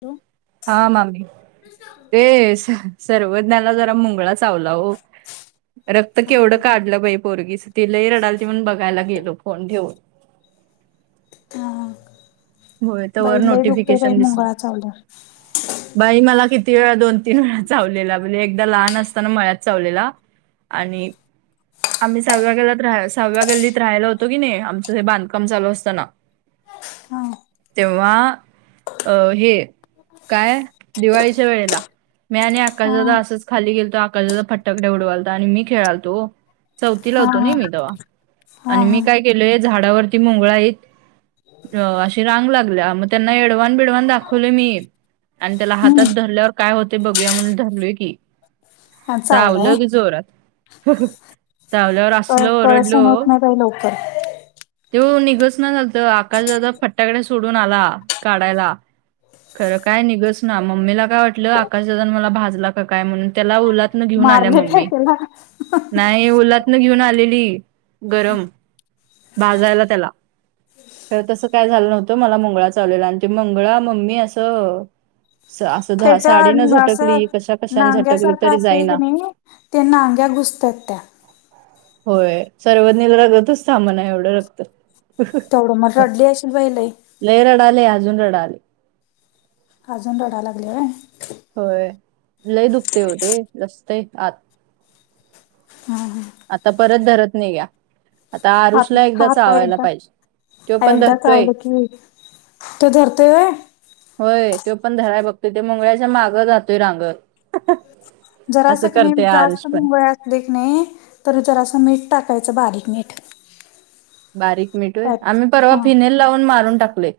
तो हा मामी, ते स सर्वज्ञला जरा मुंगळा च चावला हो, रक्त केवढं हा काढलं बाई पोरगीच ती लय रडालती म्हणून बघायला गेलो, फोन ठेऊन हा हा, होय तवर बाई लय दुखतंय बाई नोटिफिकेशन दिसलं मुंगळा चावल्यावर. बाई मला किती वेळा दोन-तीन वेळा चावलेला, म्हणजे एकदा लहान असताना मळ्यात चावलेला. आणि आम्ही सहाव्या गल्लात राहा सहाव्या गल्लीत राहायला होतो की नाही आमचं हे बांधकाम चालू असतना हा तेव्हा अ हे काय दिवाळीच्या वेळेला मी आणि आकाश हा दादा असंच खाली गेलतो आकाश दादा फटकडे उडवालत आणि मी खेळालतो हो. चौथीला हा होतो हा नई मी तेव्हा हा आणि हा मी काय केलय झाडावरती मोंगळा येत अ अश रांग लागल्या मग त्यांना एडवान बिडवान दाखवले मी आणि त्याला हातात हम्म धरल्यावर काय होते बघूया म्हण धरलोय की चावलाय चावला की जोरात. [unintelligible] चावल्यावर कळ असलो कळ ओरडलो. सहन होत नाही बाई लवकर तेव निघसन झालत आकाश दादा फट्टाकडे सोडून आला काढायला. खरं काय निघस ना मम्मीला काय वाटलं आकाशातजण मला भाजला का काय म्हणून त्याला ओलात घेऊन आल्या मारले काय मम्मी त्याला नाही ओलातन घेऊन आलेली गरम बाजायला त्याला. खर तसं काय झालं नव्हतं मला मुंगळा चावलेला आणि ते मुंगळा मम्मी असं असं त्याच्या साडीन झटकली असं कशा कशाने झटकली तरी जाईना त्यांना आग्या घुसतात त्या. होय सर्वजञील रगतच थांबना एवढं रगत. तेवढं मग रडली अशेल बाहिले. लय रडाले अजून रडाले. अजून रडा लागले आहे. होय लय दुखतेय ते रस्ते आत. हम्म हम्म. आता परत धरत नाही या. आता हा आरुषला एकदा आता आता चावायला एकदा पाहिजे तो पण धरतोय. ते धरतो व्हय. होय तो पण धराय बघतोय ते मंगळ्याच्या मागं राहतोय रांग. जरासं की ने जास्त मुंगळे असले की नाही तर जरास मीठ टाकायचं बारीक मीठ बारीक मिठूय पॅच आम्ही परवा हा फिनेल लावून मारून टाकलंय.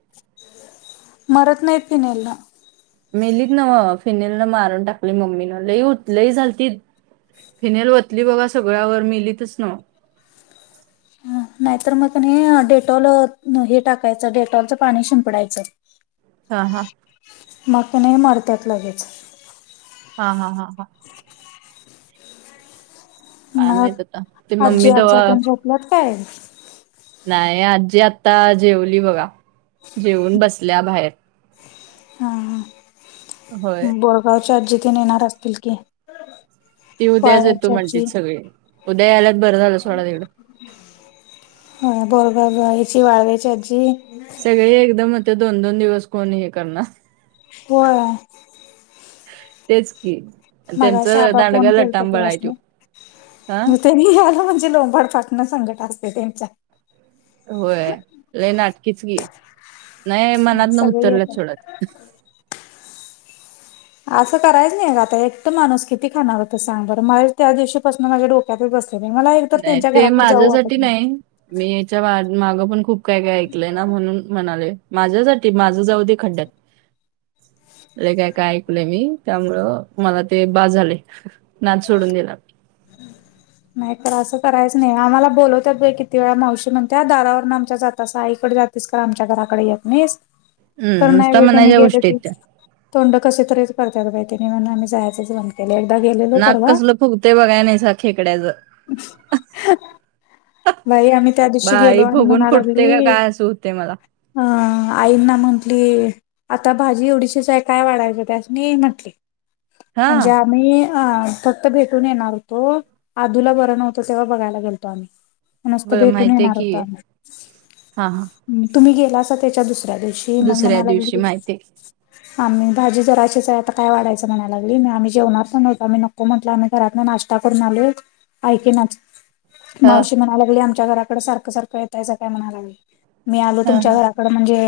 मरत नाही पिण्याला मेलीत ना म फिनेल न मारून टाकली मम्मीन लई होत लई झालते. फिनेल ओतली बघा सगळ्यावर मिलीतचन नाहीतर मग नाही डेटॉल हे टाकायचं डेटॉलच पाणी शिंपडायचं. हा हा. मग नाही मरतात लगेच. हा हा हा हा. काय मग माहित आता ते आजी मम्मी आजजा तेव्हा त्यांच्यात आपल्यात काय. नाही आजी आता जेवली बघा जेऊन बसल्या बाहेर. होय हम्म बोरगावच्या आजी पण येणार असतील की. ती उद्याच येतो वाळव्याची आजी. म्हणजेच सगळी उद्या यायलात बरं झालं सोडा तिकडं. हो बोरगयची वाढयची आजी सगळे एकदमता दोन दोन दिवस कोण हे करणार. व्हय. [inaudible] तेच की मगाशी त्यांचं आबा फोन दांडगा केलत लटाबळायटो हा. आलं म्हणजे लोंबाड फाटणं संकट असते त्यांच्या होय ल नाटकीच गी नाही मनात न सगळे उतरलं येतात. थोडत असं करायच नाही आता एक तर माणूस किती खाणार होत सांग बरं माझे त्या दिवशीपासून माझ्या डोक्यातच बसत मला एक तर नाही त्यांच्या ते घराकडे जाऊ वाटत माझ्यासाठी नाही. मी याच्या माग पण खूप काय काय ऐकलंय ना म्हणून म्हणाले माझ्यासाठी माझ जाऊ ते खड्ड्यात. [inaudible] काय काय ऐकलंय मी त्यामुळं मला ते बाज झाले नाच सोडून दिला. हम् नाही तर असं करायचं नाही आम्हाला बोलवत किती वेळा मावशी म्हणत दारावरून आमच्या जाता सा आईकडे जात. तिच का आमच्या घराकडे येत नाहीस कर हम्म नाही नुसता व त्याने म्हणायच्या गेलं गोष्टी की, आहेत त्या तोंड कशी तरीच करतात बाहि त म्हणून आम्ही जायच बंद केलं एकदा गेले. नाक कसलं फुगतय बघाय नाहीसा खेकड्याचं, अच् भाई आम्ही त्या दिवशी गेलो बाई आणि फुगून म्हणाला फुटते का गेरी, काय असं होते मला आईना म्हटली. आता भाजी एवढीशीच आहे काय वाढायच ते असं मी म्हटले. हा म्हणजे आम्ही‌, भेटून येणार होतो आदूला बर नवतो तेव्हा बघायला घेलतो आम्ही, ब नसत भेटून माहितीये येणार की होता हा हा आम्ही तुम्ही गेला अस त्याच्या दुसऱ्या दिवशी ते मग दुसऱ्या म्हणायलाग. दिवशी माहितीये आम्ही भाजी जराचीच आहे आता काय वाढयं म्हणाय लागलीग आम्ही जेवणार प नव्हत आही नको. म्हटलं आम्ही घरात नाश्ता करून आलो ऐक ना हा मावशी म्हणालागली आमच्या घराकड सारखं सारखं येतायच काय म्हणालाग मी आलो हा तुमच्या हा घरा ड म्हणजे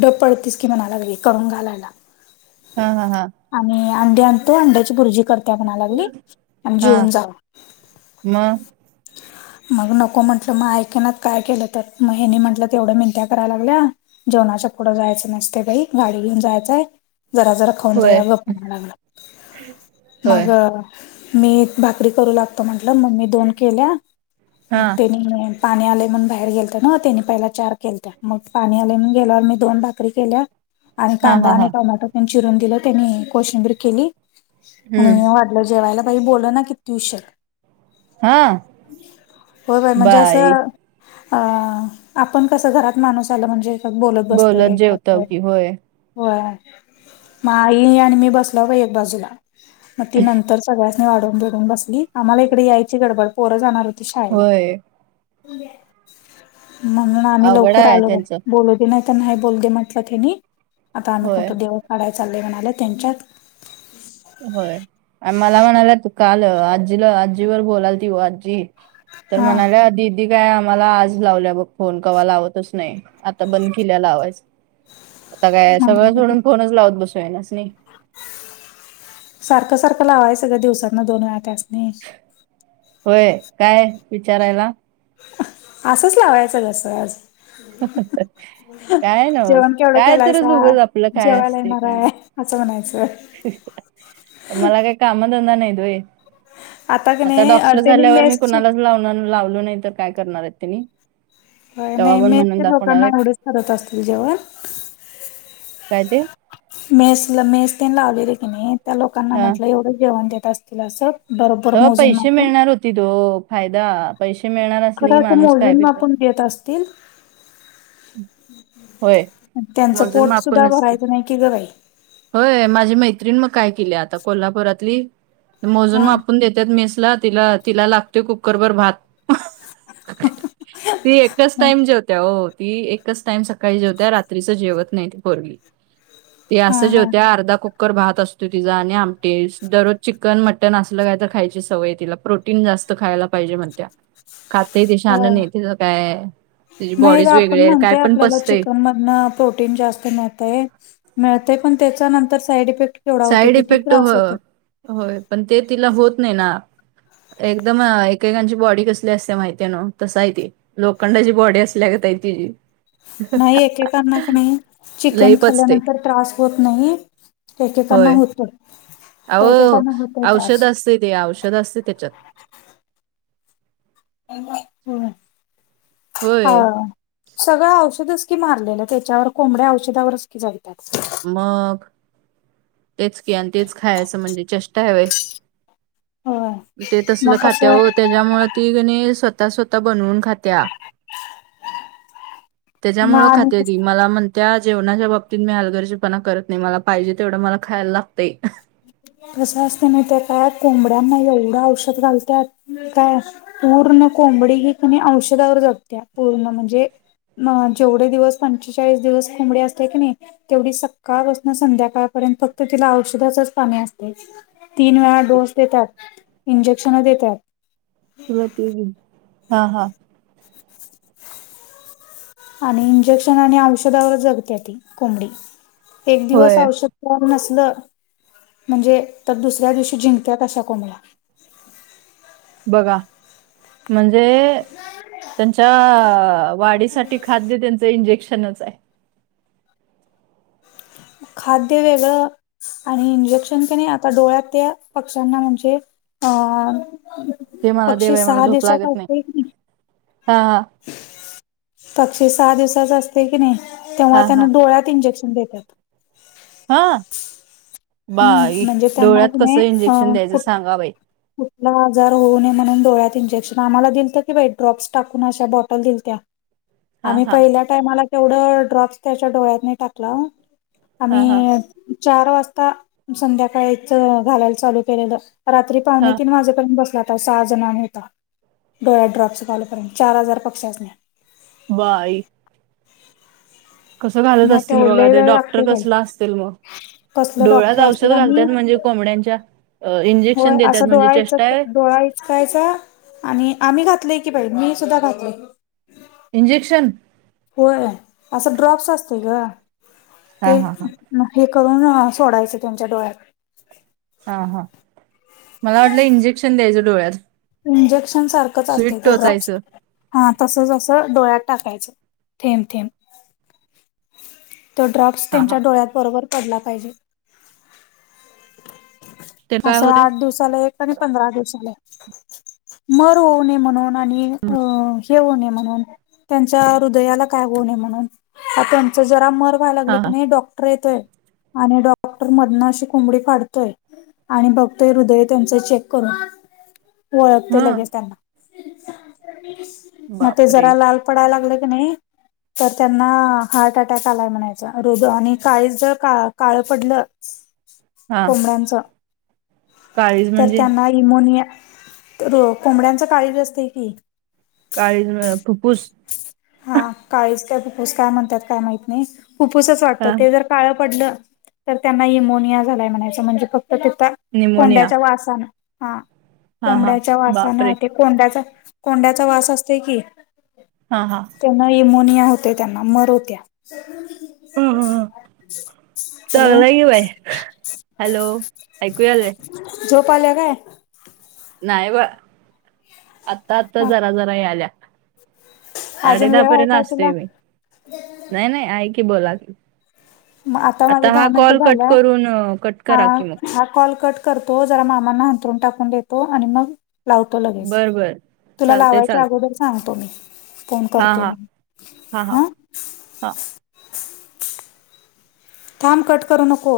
ड पडतीस की म्हणालाग करून घालायला. हा हा हा. आणि अंडी आणतो अंड्याची बुर्जी करत म्हणालागली आणि जेऊन जावा. म मग नको म्हंटलं मग ऐकना काय केलं तर मग हेनी म्हटलं तेवढं मिेनत्या करायला लागल्या. जेवणाच्या पुढं जायचं नसते काही गाडी घेऊन जायचंय जरा जरा. खन जा होय ग लागला होय मग मी भाकरी करू लागतो म्हटलं मग मी दोन केल्या हा मग ते पाणी आले म्हणून बाहेर गेलत ना त्यानी पहिला चार केलत मग पाणी आले गेल्यावर मी दोन बा चक केल्या. आणि हा कांदा हा आणि हा टमॅटो त्यांनी चिरून दिलं त्यांनी कोशिंबीर केली आणि हम्म वा जेवायला बा बोल ना कितीऊ शक हा हो बाय म्हणजे असं बाई अ आपण कसं घरात माणूस आला म्हणजे त बोलत बसतय जेवताव कसय.. की होय हो म आई आणि मी बसला ग एक बाजूला मग ती नंतर सगळ्यासनी वाढून बिडून बसली आम्हाला इकडे यायची गडबड पोरं जाणार होती शाळेला. होय म्हणून आम्ही अवघड लवकर आहे आलो त्यांचं बोलतो. ते नाही तर नाही बोल दे म्हटलं तेनी आता आम्ही होय कोणतं देवळ काढाय चाललंय म्हणाले त्यांच्यात, होय आणि मला म्हणाला तू काल आजीला आजीवर बोलाल ती आजी तर हा म्हणाल्या दीदी काय आम्हाला आज लावल्या बघ फोन कवा लावतच नाही. आता बंद केल्याला लावायच आता काय सगळं म्हणाले सोडून फोनच लावत बसू येनास नाही. सारखं सारखं लावाय सगळं दिवसांना दोन व्याळा तासने होय काय विचारायला. असंच लावायचं जसं आज, काय ना बस जेवण केवढं काय तरच केलायचा उगच आपलं काय जेवायला असते येणार काय आहे. असं म्हणायचंय. मला काही कामधंदा नाही होय. क आता नाही डॉक्टर त्यांनी झाल्यावर मी मेसची कुणालाच लावणार लावलो नाही तर काय करणार आहेत तनी. नाही मेच्या लोकांना आहेत एवढेच करत असतील जेवण. काय तेे मेसला मेस तेन लावलेले की नाही त्या लोकांना हा म्हटलं एवढं जेवण देत असतील असं. बरोबर तर मोजून पैसे मापून मिळणार होतीत वो फायदा पैसे मिळणार असले की माणूस काय बी कर. होय त्यांच मोजून पोट सुद्धा मापून असते भरायच नाही. की ग बाई होय माझी मैत्रीण मग काय केली आता कोल्हापुरातली. मोजून हा मापून देत्यात मेसला. तिला तिला लागतोय कुकरभर भात. ती एकच टाईम जेवत्या हो. ती एकच टाइम सकाळी जेवते. रात्रीचं जेवत नाही ती पोरगी. हा असं हा जेवत्या अर्ध्या कुक कुकर भात असतो तिचा. आणि आमटी. दररोज चिकन, मटन असलं काय तर खायची सवय आहे तिला. प्रोटीन जास्त खायला पाहिजे म्हणत्या. [inaudible] खातय ते शान होय. नाही तिचं काय, तिची बॉडीज वेगळी आहे. काय पण पचतंय. मधन प्रोटीन जास्त मिळतय. मिळतय पण त्याच्या नंतर साईड इफेक्ट केवढा होतोय. साईड किती इफेक्ट त्रास हो होतोय. होय. पण ते तिला होत नाही ना. एकदम एकेकांची बॉडी कसली असत्या माहितीय नव. तस आहे ते. लोखंडाची बॉडी असल्यागत आहे तिची. नाही एकेकांना की नाही चिकन लई पचते. खाल्ल्यानंतर त्रास होत नाही. एकेकांना होय. होतोय. एकेकांना होतोय त्रास. तेे तेे औषध असत त्याच्यात. होय होय. हा सगळं औषधंच की मारलेलं त्याच्यावर. कोंबड्या औषधावरच की जगत्यात. मग तेच की. आणि तेच खायच म्हणजे चेष्टा हाय व्हय. होय. ते तसलं मग खात्या कसं ओ. त्याच्यामुळे ती क नाही स्वतः स्वतः बनवून खात्या. मग त्याच्यामुळं खात्या आणि ती. मला म्हणत्या जेवणाच्या बाबतीत मी हलगर्जी पणा करत नाही. मला पाहिजे तेवढं मला खायला लागतंय. कस असतय माहिती आहे का कोंबड्यांना एवढ औषध घालत्यात. काय पूर्ण कोंबडी ही कणी औषधावर जगत्या. पूर्ण म्हणजे म जेवढे दिवस पंचेचाळीस दिवस कोंबडी असत्या की नाही तेवढी सकाळ पासण संध्याकाळपर्यंत फक्त तिला औषधाचच पाणी असतय. तीन वेळा डोस देतात. इंजेक्शन देतात. तुला ते घे. हा हा आणि इंजेक्शन आणि औषधावर जगत्या ती कोंबडी. एक दिवस होय. औषध नसलं म्हणजे तर दुसऱ्या दिवशी झिंगत्यात अशा कोंबड्या. बघा म्हणजे त्यांच्या वाढीसाठी खाद्य त्यांच इंजेक्शनच आहे. खाद्य वेगळं आणि इंजेक्शन क नाही आता डोळ्यात त्या पक्ष्यांना म्हणजे अ ते मला देव पक्षी आहे सहा दिवसाचा होतोय की नाही हा हा पक्षी सहा दिवसाच असतय की नाही, तेव्हा हां, हां, त्यांना डोळ्यात इंजेक्शन देतात. हा हम्म बाई म्हणजे त्यांना डोळ्यात क कसं नाही अ इंजेक्शन कुठ द्यायच सांगा बाई. कुठला आजार होऊ ने म्हणून डोळ्यात इंजेक्शन. आम्हाला दिलंत कि बाई ड्रॉप्स टाकून अशा बॉटल दिलत्या. हां, आम्ही हां, पहिल्या टाइमाला तेवढं ड्रॉप्स त्याच्या डोळ्यात नही टाकला हो. हां, हां, आम्ही चार वाजता संध्याकाळीच घालायला चालू केलेलं रात्री पावणे हां. तीन वाजेपर्यंत बसलो आम्ही. सहा जण आम्ही होता. डोळ्यात ड्रॉप्स घालूपर्यंत. चार हजार पक्ष्यासनी. बाई कस घालत मग असतील तेवढं बघा. लय ते वेळ डॉक्टर लागतोय बाई. कसल असतील मग. कसलं डोळ्यात डॉक्टर असतील औषध आणि घालतात म्हणजे कोंबड्यांच्या अ, होय इंजेक्शन देतात असं म्हणजे डोळायचं चेष्टा आहे. डोळायच जायचा आणि आम्ही घातलय की बाहि मी सुद्धा घातले. इंजेक्शन? होय असं ड्रॉप्स असते का हां, ते हां, हां, हे करून सोडायचं त्यांच्या डोळ्यात. हा हा मला वाटलं इंजेक्शन द्यायचं डोळ्यात. इंजेक्शन सारखंच सुई असते ते ड्रॉप्स टोचायचं. हा तसच अससं डोळ्यात टाकायचं थेंब थेंब. तो ड्रग्स हां, हां. त्यांच्या डोळ्यात बरोबर पडला पाहिजे. ते काय असं होते? आठ दिवसाला एक आणि पंधरा दिवसाला एक मारू नये म्हणून. आणि अ म्हण त्यांच्या हृदयाला काय हो म्हण त्यां ज लागले हां, की हां. नाही डॉक्टर येतोय आणि डॉक्टर मध न अशी कोंबडी फाडतो. आणि बघतोय हृदय त्यांच चेक करून ओळखते हं. लगेच त्यांना. मग ते बापरे जरा लाल पडायला लागले क नाही तर त्यांना हार्ट अटॅक आलाय म्हणायचं रोग आणि काळीच जर का काळं पडलं. हा कोंबड्यांचा काळीज तर म्हणजे त्यांना इमोनिया कोंबड्यांच काळीज असते की. काळीज फुप्फूस हा काळीस काय फुप्फूस काय म्हणतात काय माहत नाही फु्फूसच वाटत हा ते जर काळं पडलं तर त्यांना यमोनिया झालाय म्हणायचं म्हणजे फक्त त्याथ निमोनिया कोंड्याचा वासान हा हा हा कोंबड्याच्या वासान बापरे कोंड्याचा, कोंड्याचा वास असते की हा हा त्यांना यमोनिया होत त्यांना मर होत्या. हॅलो चांगलं आहे की बाई! हॅलो ऐकू यालय? झोप आल्या काय? नाही ब आत्ता आता मग जरा जरा येईल्या. साडे अजून दहा वेळ आहे पर्यंत काय असतोय तुला मी नाही, नाही आहे की बोला. आता माझ हा दहा मिनटं कॉल कट झाल्या करून कट ह करा की मग हा कॉल कट करतो जरा मामांना हंतरून टाकून देतो आणि मग लावतो लगेच बर बर तुला चालतय लावायच्या चालतय अगोदर सांगतो मी फोन हा करतोय हा मग हा हा हा थांब कट करू नको.